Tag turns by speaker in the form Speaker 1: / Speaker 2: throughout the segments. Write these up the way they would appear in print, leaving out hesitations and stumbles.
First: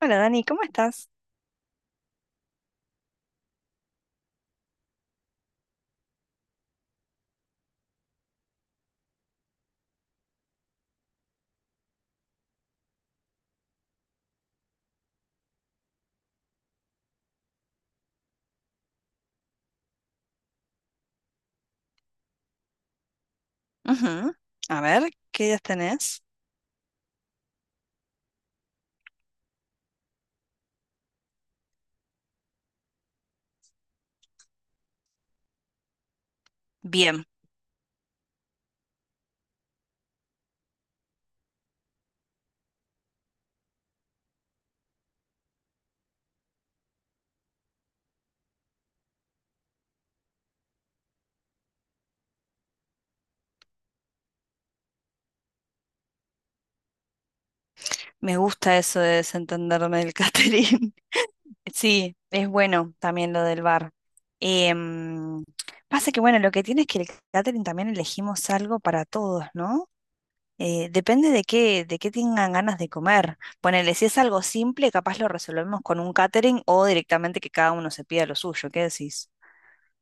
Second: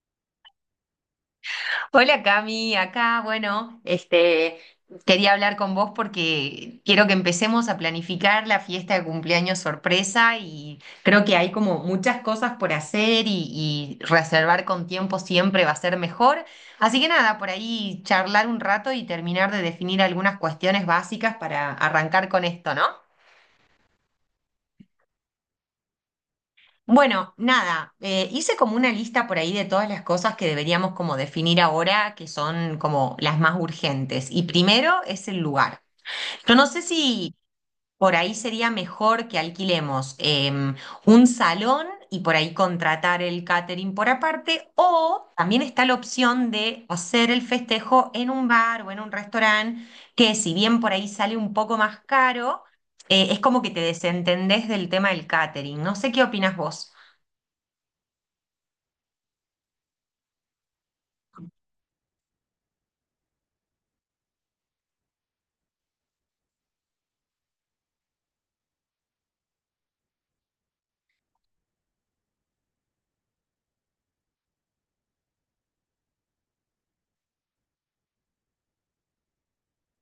Speaker 1: Hola Dani, ¿cómo estás?
Speaker 2: Hola Cami, acá, bueno, quería hablar con vos porque quiero que empecemos a planificar la fiesta de cumpleaños sorpresa y creo que hay como muchas cosas por hacer y reservar con tiempo siempre va a ser mejor. Así que nada, por ahí charlar un rato y terminar de definir algunas cuestiones básicas para arrancar con esto, ¿no?
Speaker 1: Ujú. A ver, ¿qué ideas tenés?
Speaker 2: Bueno, nada, hice como una lista por ahí de todas las cosas que deberíamos como definir ahora, que son como las más urgentes. Y primero es el lugar. Yo no sé
Speaker 1: Bien,
Speaker 2: si por ahí sería mejor que alquilemos un salón y por ahí contratar el catering por aparte, o también está la opción de hacer el festejo en un bar o en un restaurante, que si bien por ahí sale un poco más caro, es como que te desentendés del tema del catering. No sé qué opinas vos.
Speaker 1: me gusta eso de desentenderme del catering. Sí, es bueno también lo del bar. Em, Pasa que bueno, lo que tiene es que el catering también elegimos algo para todos, ¿no? Depende de qué tengan ganas de comer. Ponele, si es algo simple, capaz lo resolvemos con un catering o directamente que cada uno se pida lo suyo. ¿Qué decís?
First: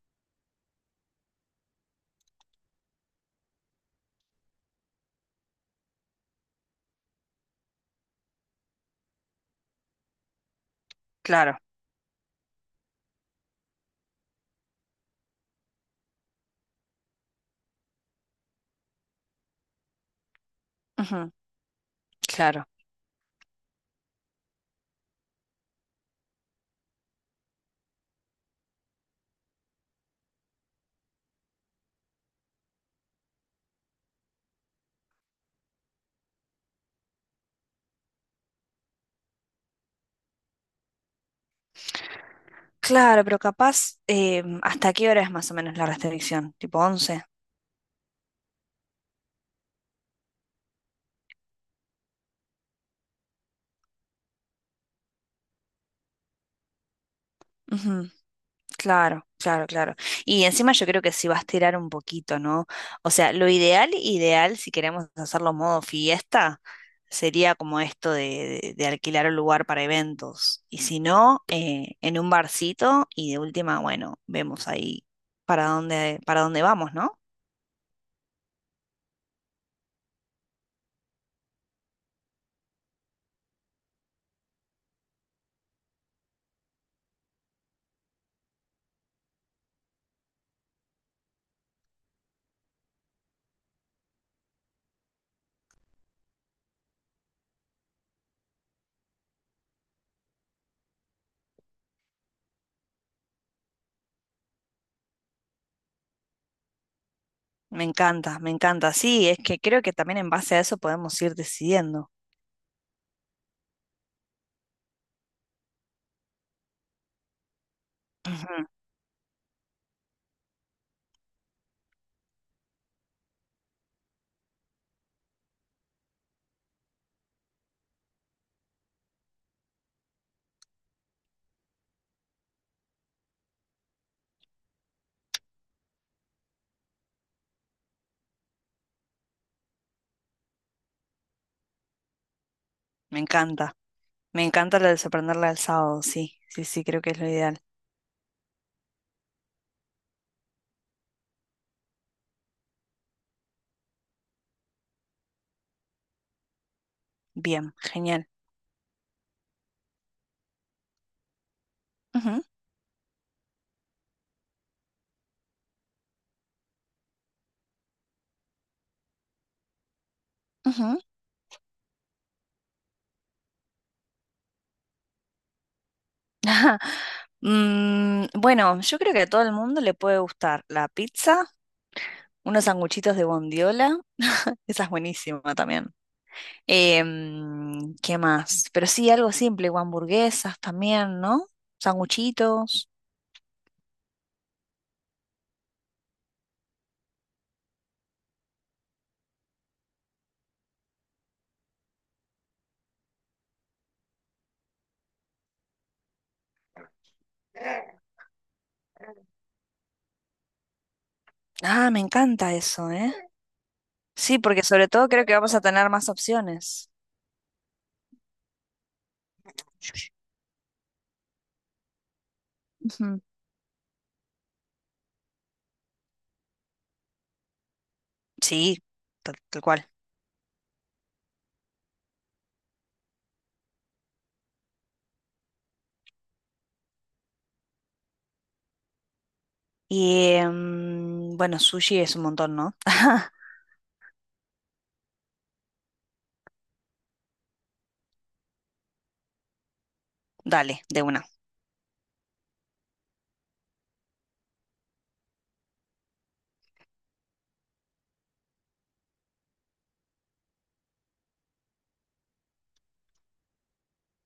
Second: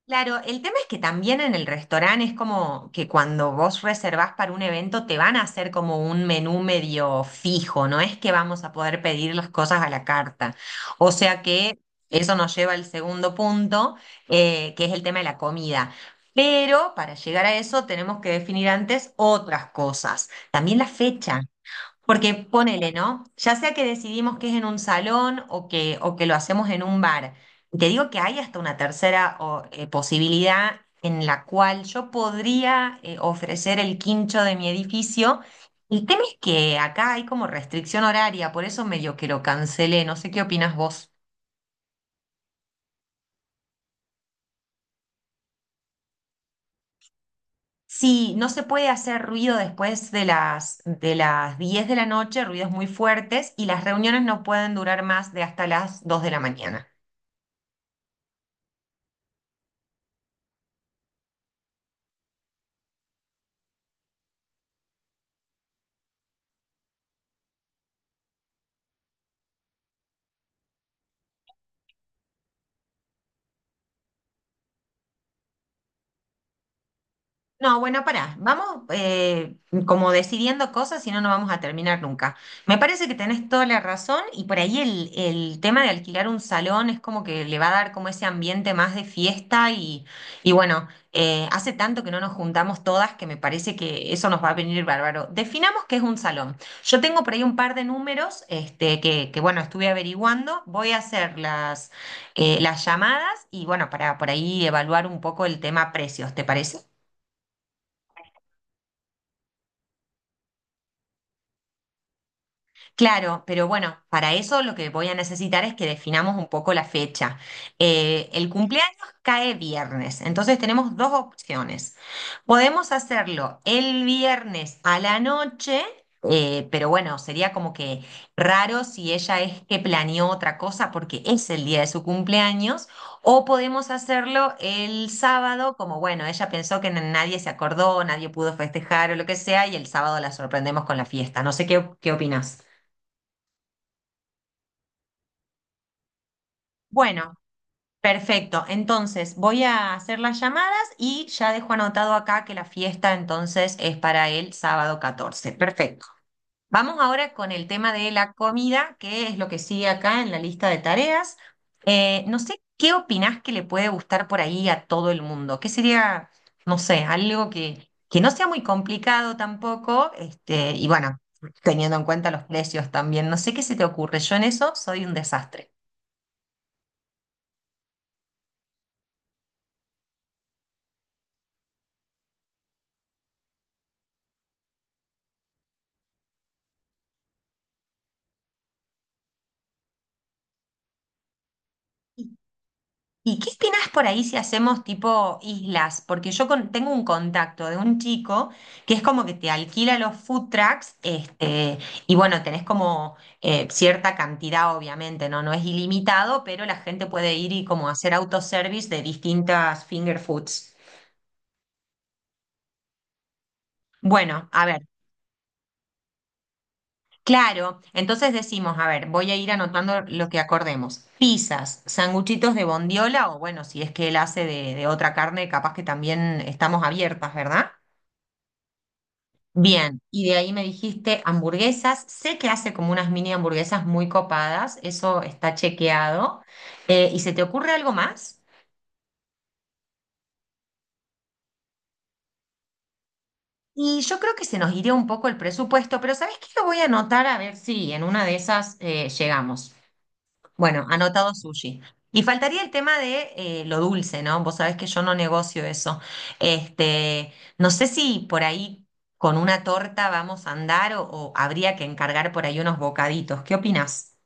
Speaker 2: Claro, el tema es que también en el restaurante es como que cuando vos reservás para un evento te van a hacer como un menú medio fijo, no es que vamos a poder pedir las cosas a la carta. O sea
Speaker 1: Claro,
Speaker 2: que eso nos lleva al segundo punto, que es el tema de la comida. Pero para llegar a eso tenemos que definir antes otras cosas. También la
Speaker 1: ujú,
Speaker 2: fecha. Porque
Speaker 1: claro.
Speaker 2: ponele, ¿no? Ya sea que decidimos que es en un salón o que lo hacemos en un bar. Te digo que hay hasta una tercera o, posibilidad en la cual yo podría ofrecer el quincho de mi edificio. El tema es que acá hay como restricción horaria, por eso medio que lo cancelé. No sé qué opinas vos.
Speaker 1: Claro, pero capaz, ¿hasta qué hora es más o menos la restricción? ¿Tipo once?
Speaker 2: Sí, no se puede hacer ruido después de las 10 de la noche, ruidos muy fuertes, y las reuniones no pueden durar más de hasta las 2 de la mañana.
Speaker 1: Ujú, claro, claro, claro. Y encima yo creo que si va a estirar un poquito, ¿no? O sea, lo ideal, ideal, si queremos hacerlo modo fiesta, sería como esto de, de alquilar un lugar para eventos. Y si no, en un barcito y de última, bueno, vemos ahí para dónde vamos, ¿no?
Speaker 2: No, bueno, pará, vamos como decidiendo cosas, si no, no vamos a terminar nunca. Me parece que tenés toda la razón y por ahí el tema de alquilar un salón es como que le va a dar como ese ambiente más de fiesta y bueno, hace tanto que no nos juntamos todas que me parece que eso nos va a venir bárbaro. Definamos qué es un salón. Yo tengo por ahí un par de números que bueno, estuve averiguando, voy a hacer las llamadas y bueno, para por ahí evaluar un poco el tema precios, ¿te parece?
Speaker 1: Me encanta, me encanta. Sí, es que creo que también en base a eso podemos ir decidiendo.
Speaker 2: Claro, pero bueno, para eso lo que voy a necesitar es que definamos un poco la fecha. El
Speaker 1: Ujú,
Speaker 2: cumpleaños cae viernes, entonces tenemos dos opciones. Podemos hacerlo el viernes a la noche, pero bueno, sería como que raro si ella es que planeó otra cosa porque es el día de su cumpleaños, o podemos hacerlo el sábado, como bueno, ella pensó que nadie se acordó, nadie pudo festejar o lo que sea, y el sábado la sorprendemos con la fiesta. No sé qué opinas.
Speaker 1: me encanta. Me encanta la de sorprenderla el sábado, sí, sí, sí, creo que es lo
Speaker 2: Bueno,
Speaker 1: ideal.
Speaker 2: perfecto. Entonces voy a hacer las llamadas y ya dejo anotado acá que la fiesta entonces es para el sábado 14. Perfecto. Vamos ahora con el
Speaker 1: Bien,
Speaker 2: tema de
Speaker 1: genial.
Speaker 2: la comida, que es lo que sigue acá en la lista de tareas. No
Speaker 1: Ujú,
Speaker 2: sé qué opinás que le puede gustar por ahí a todo el mundo. ¿Qué sería, no sé, algo que no sea muy complicado tampoco? Y
Speaker 1: ujú.
Speaker 2: bueno, teniendo en cuenta los precios también. No sé qué se te ocurre. Yo en eso soy un desastre.
Speaker 1: Bueno, yo creo que a todo el mundo le puede gustar la pizza, unos sanguchitos de bondiola, esa es buenísima también. Em, ¿qué más? Pero sí, algo simple, o hamburguesas también, ¿no? Sanguchitos.
Speaker 2: ¿Y qué opinas por ahí si hacemos tipo islas? Porque yo tengo un contacto de un chico que es como que te alquila los food trucks, y bueno, tenés como cierta cantidad, obviamente, ¿no? No es ilimitado, pero la gente puede ir y como hacer autoservice de distintas finger foods.
Speaker 1: Ah, me encanta eso, ¿eh? Sí,
Speaker 2: Bueno,
Speaker 1: porque
Speaker 2: a ver,
Speaker 1: sobre todo creo que vamos a tener más opciones.
Speaker 2: claro, entonces decimos, a ver, voy a ir anotando lo que acordemos. Pizzas, sanguchitos de
Speaker 1: Ujú.
Speaker 2: bondiola, o bueno, si es que él hace de otra carne, capaz que también estamos abiertas, ¿verdad?
Speaker 1: Sí, tal cual.
Speaker 2: Bien, y de ahí me dijiste hamburguesas. Sé que hace como unas mini hamburguesas muy copadas, eso está chequeado. ¿Y se te ocurre algo más?
Speaker 1: Y bueno, sushi es un montón, ¿no?
Speaker 2: Y yo creo que se nos iría un poco el presupuesto, pero ¿sabes qué? Lo voy a anotar a ver si en una de esas llegamos.
Speaker 1: Dale,
Speaker 2: Bueno,
Speaker 1: de una.
Speaker 2: anotado sushi. Y faltaría el tema de lo dulce, ¿no? Vos sabés que yo no negocio eso. Este, no sé si por ahí con una torta vamos a andar o habría que encargar por ahí unos bocaditos. ¿Qué opinás?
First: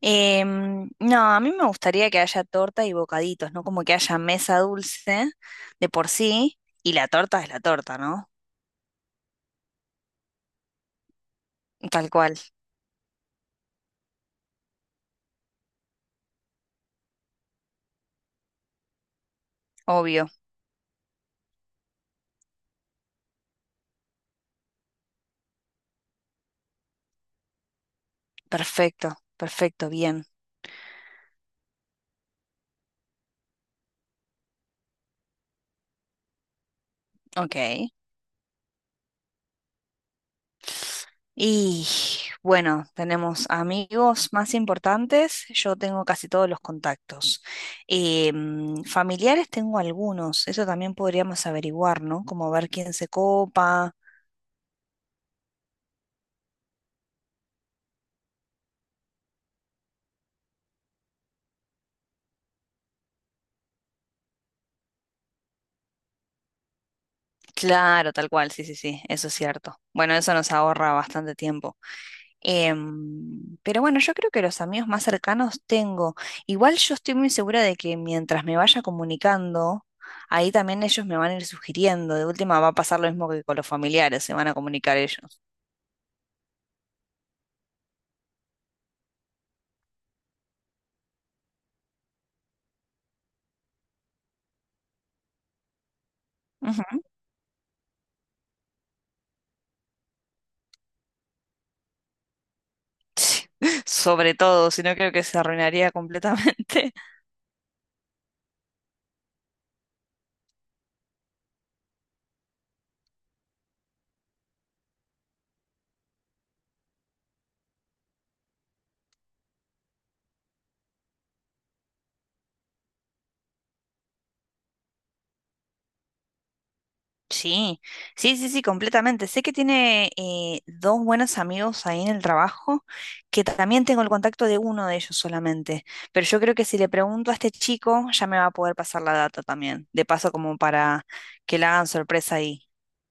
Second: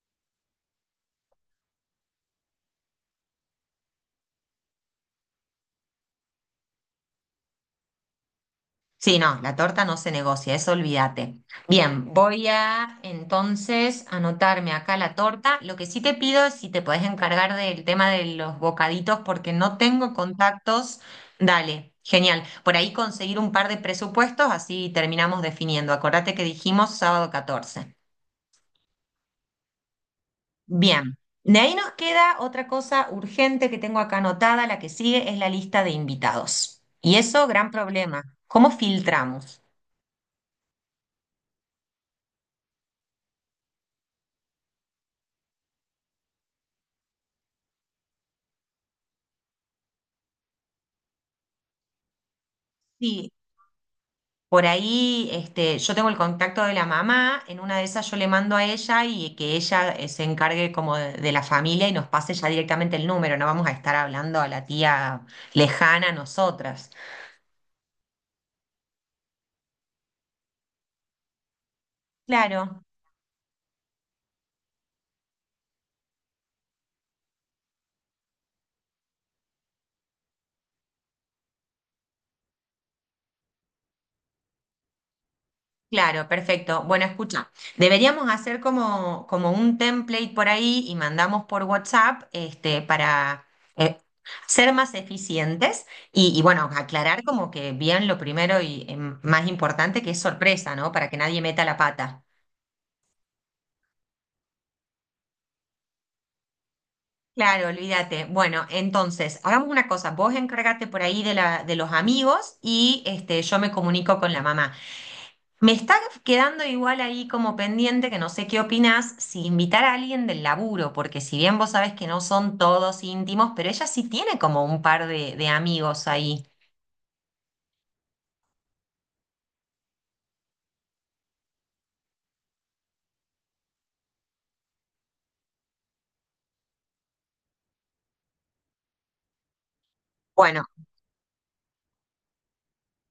Speaker 1: No, a mí me gustaría que haya torta y bocaditos, ¿no? Como que haya mesa dulce de por sí y la torta es la torta, ¿no?
Speaker 2: Sí, no, la torta no se negocia, eso olvídate.
Speaker 1: Tal
Speaker 2: Bien,
Speaker 1: cual,
Speaker 2: voy a entonces anotarme acá la torta. Lo que sí te pido es si te podés encargar del tema de los bocaditos porque no tengo
Speaker 1: obvio.
Speaker 2: contactos. Dale, genial. Por ahí conseguir un par de presupuestos, así terminamos definiendo. Acordate que dijimos sábado 14.
Speaker 1: Perfecto, perfecto, bien.
Speaker 2: Bien, de ahí nos queda otra cosa urgente que tengo acá anotada, la que sigue es la lista de invitados. Y eso, gran
Speaker 1: Ok.
Speaker 2: problema. ¿Cómo filtramos?
Speaker 1: Y bueno, tenemos amigos más importantes. Yo tengo casi todos los contactos. Em, familiares tengo algunos. Eso también podríamos averiguar, ¿no? Como ver quién se
Speaker 2: Sí.
Speaker 1: copa.
Speaker 2: Por ahí, yo tengo el contacto de la mamá, en una de esas yo le mando a ella y que ella se encargue como de la familia y nos pase ya directamente el número, no vamos a estar hablando a la tía lejana a nosotras.
Speaker 1: Claro, tal cual, sí, sí, sí, eso es cierto. Bueno, eso nos ahorra bastante tiempo.
Speaker 2: Claro,
Speaker 1: Pero bueno, yo creo que los amigos más cercanos tengo. Igual yo estoy muy segura de que mientras me vaya comunicando, ahí también ellos me van a ir sugiriendo. De última va a pasar lo mismo que con los familiares, se van a comunicar ellos.
Speaker 2: claro, perfecto. Bueno, escucha, deberíamos hacer como un template por ahí y mandamos por WhatsApp, para eh, ser más eficientes y bueno,
Speaker 1: Ujú.
Speaker 2: aclarar como que bien lo primero y más importante que es sorpresa, ¿no? Para que nadie meta la pata.
Speaker 1: Sí, sobre todo, si no creo que se arruinaría completamente.
Speaker 2: Claro, olvídate. Bueno, entonces, hagamos una cosa. Vos encárgate por ahí de los amigos y yo me comunico con la mamá. Me está quedando igual ahí como pendiente, que no sé qué opinás, si invitar a alguien del laburo, porque si bien vos sabés que no son todos íntimos, pero ella sí tiene como un par de amigos ahí.
Speaker 1: Sí, sí, sí, sí, completamente. Sé que tiene dos buenos amigos ahí en el trabajo, que también tengo el contacto de uno de ellos solamente, pero yo creo que si le pregunto a este chico ya me va a poder pasar la data también, de paso como
Speaker 2: Bueno.
Speaker 1: para que la hagan sorpresa ahí.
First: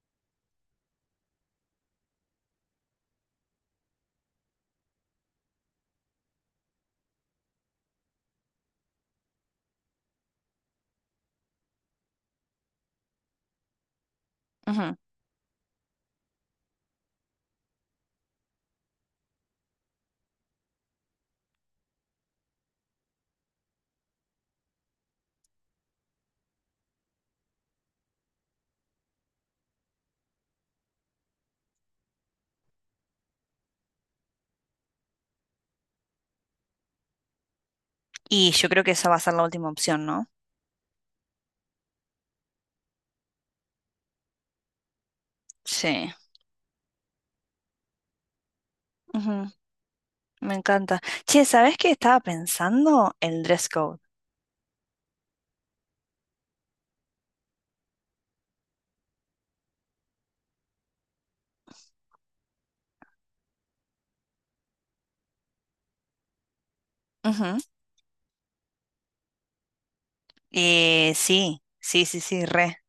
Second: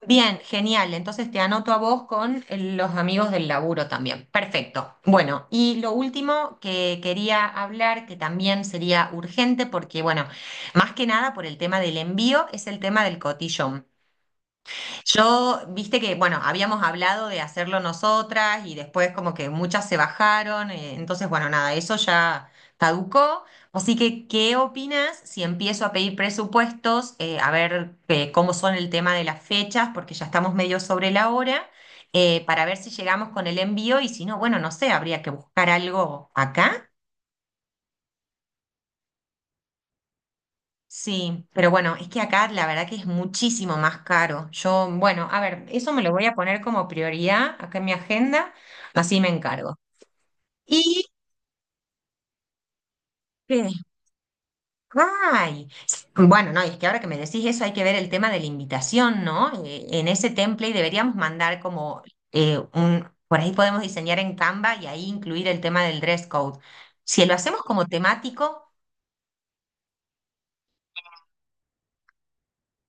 Speaker 2: Bien, genial. Entonces te anoto a vos con los amigos del laburo también. Perfecto. Bueno, y lo último que quería hablar, que también sería urgente, porque bueno, más que nada por el tema del envío, es el tema del cotillón.
Speaker 1: Ujú.
Speaker 2: Yo, viste que, bueno, habíamos hablado de hacerlo nosotras y después como que muchas se bajaron, entonces, bueno, nada, eso ya caducó. Así que, ¿qué opinas si empiezo a pedir presupuestos, a ver cómo son el tema de las fechas, porque ya estamos medio sobre la hora, para ver si llegamos con el envío y si no, bueno, no sé, habría que buscar algo acá.
Speaker 1: Y yo creo que esa va a ser la última opción, ¿no?
Speaker 2: Sí, pero bueno, es que acá la verdad que es muchísimo más caro. Yo, bueno, a ver, eso me lo
Speaker 1: Sí,
Speaker 2: voy a poner como prioridad acá en mi agenda, así me
Speaker 1: ujú,
Speaker 2: encargo.
Speaker 1: me encanta.
Speaker 2: Y
Speaker 1: Che, ¿sabés qué estaba pensando? El
Speaker 2: que,
Speaker 1: dress code.
Speaker 2: ay, sí, bueno, no, y es que ahora que me decís eso hay que ver el tema de la invitación, ¿no? En ese template deberíamos mandar como por ahí podemos diseñar en Canva y ahí incluir el tema del dress code. Si lo
Speaker 1: Ujú.
Speaker 2: hacemos como temático.
Speaker 1: Sí, sí, sí, sí, re.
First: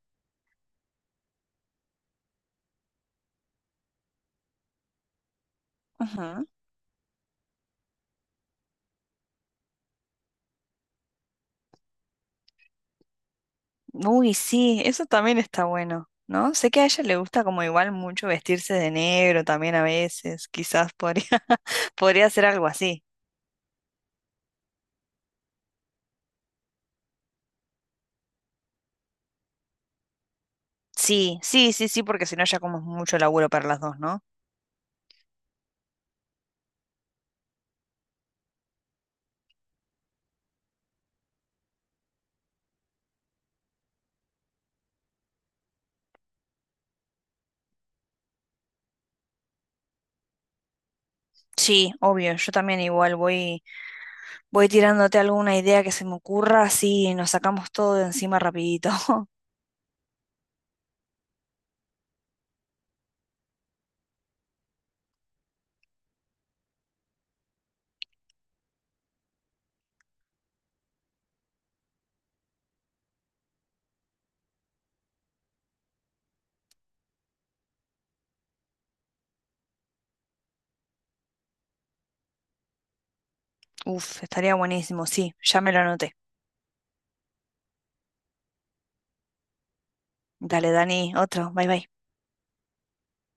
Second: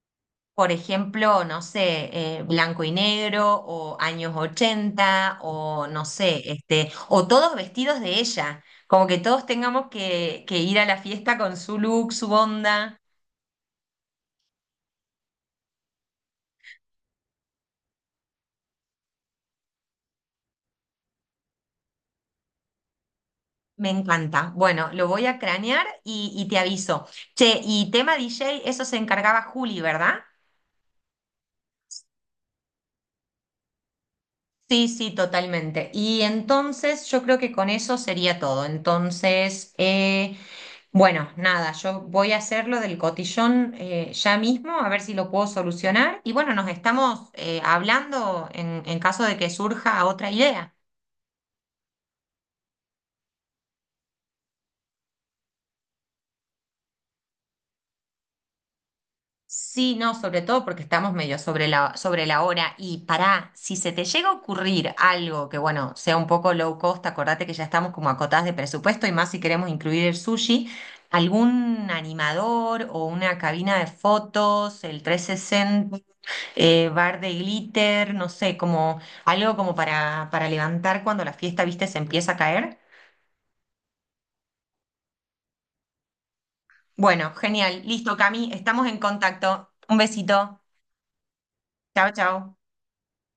Speaker 2: Por ejemplo, no sé, blanco y negro o años 80 o no sé, o todos vestidos de ella, como que todos tengamos que ir a la fiesta con su look, su onda.
Speaker 1: Uy, sí, eso también está bueno, ¿no? Sé que a ella le gusta como igual mucho vestirse de negro también a veces, quizás podría, podría hacer algo así.
Speaker 2: Me encanta. Bueno, lo voy a cranear y te aviso. Che, y tema DJ, eso se encargaba Juli, ¿verdad?
Speaker 1: Sí, sí, sí, sí, porque si no ya como es mucho laburo para las dos, ¿no?
Speaker 2: Sí, sí, totalmente. Y entonces yo creo que con eso sería todo. Entonces. Bueno, nada, yo voy a hacerlo del cotillón ya mismo, a ver si lo puedo solucionar. Y bueno, nos estamos hablando en caso de que surja otra idea.
Speaker 1: Sí, obvio, yo también igual voy, voy tirándote alguna idea que se me ocurra, así nos sacamos todo de encima rapidito.
Speaker 2: Sí, no, sobre todo porque estamos medio sobre la hora. Y pará, si se te llega a ocurrir algo que, bueno, sea un poco low cost, acordate que ya estamos como acotadas de presupuesto y más si queremos incluir el sushi, algún animador o una cabina de fotos, el 360 bar de glitter, no sé, como algo como para levantar cuando la fiesta, viste, se empieza a caer.
Speaker 1: Uf, estaría buenísimo, sí, ya me lo anoté.
Speaker 2: Bueno, genial. Listo, Cami, estamos en contacto. Un besito.
Speaker 1: Dale, Dani, otro, bye bye.
Speaker 2: Chao, chao.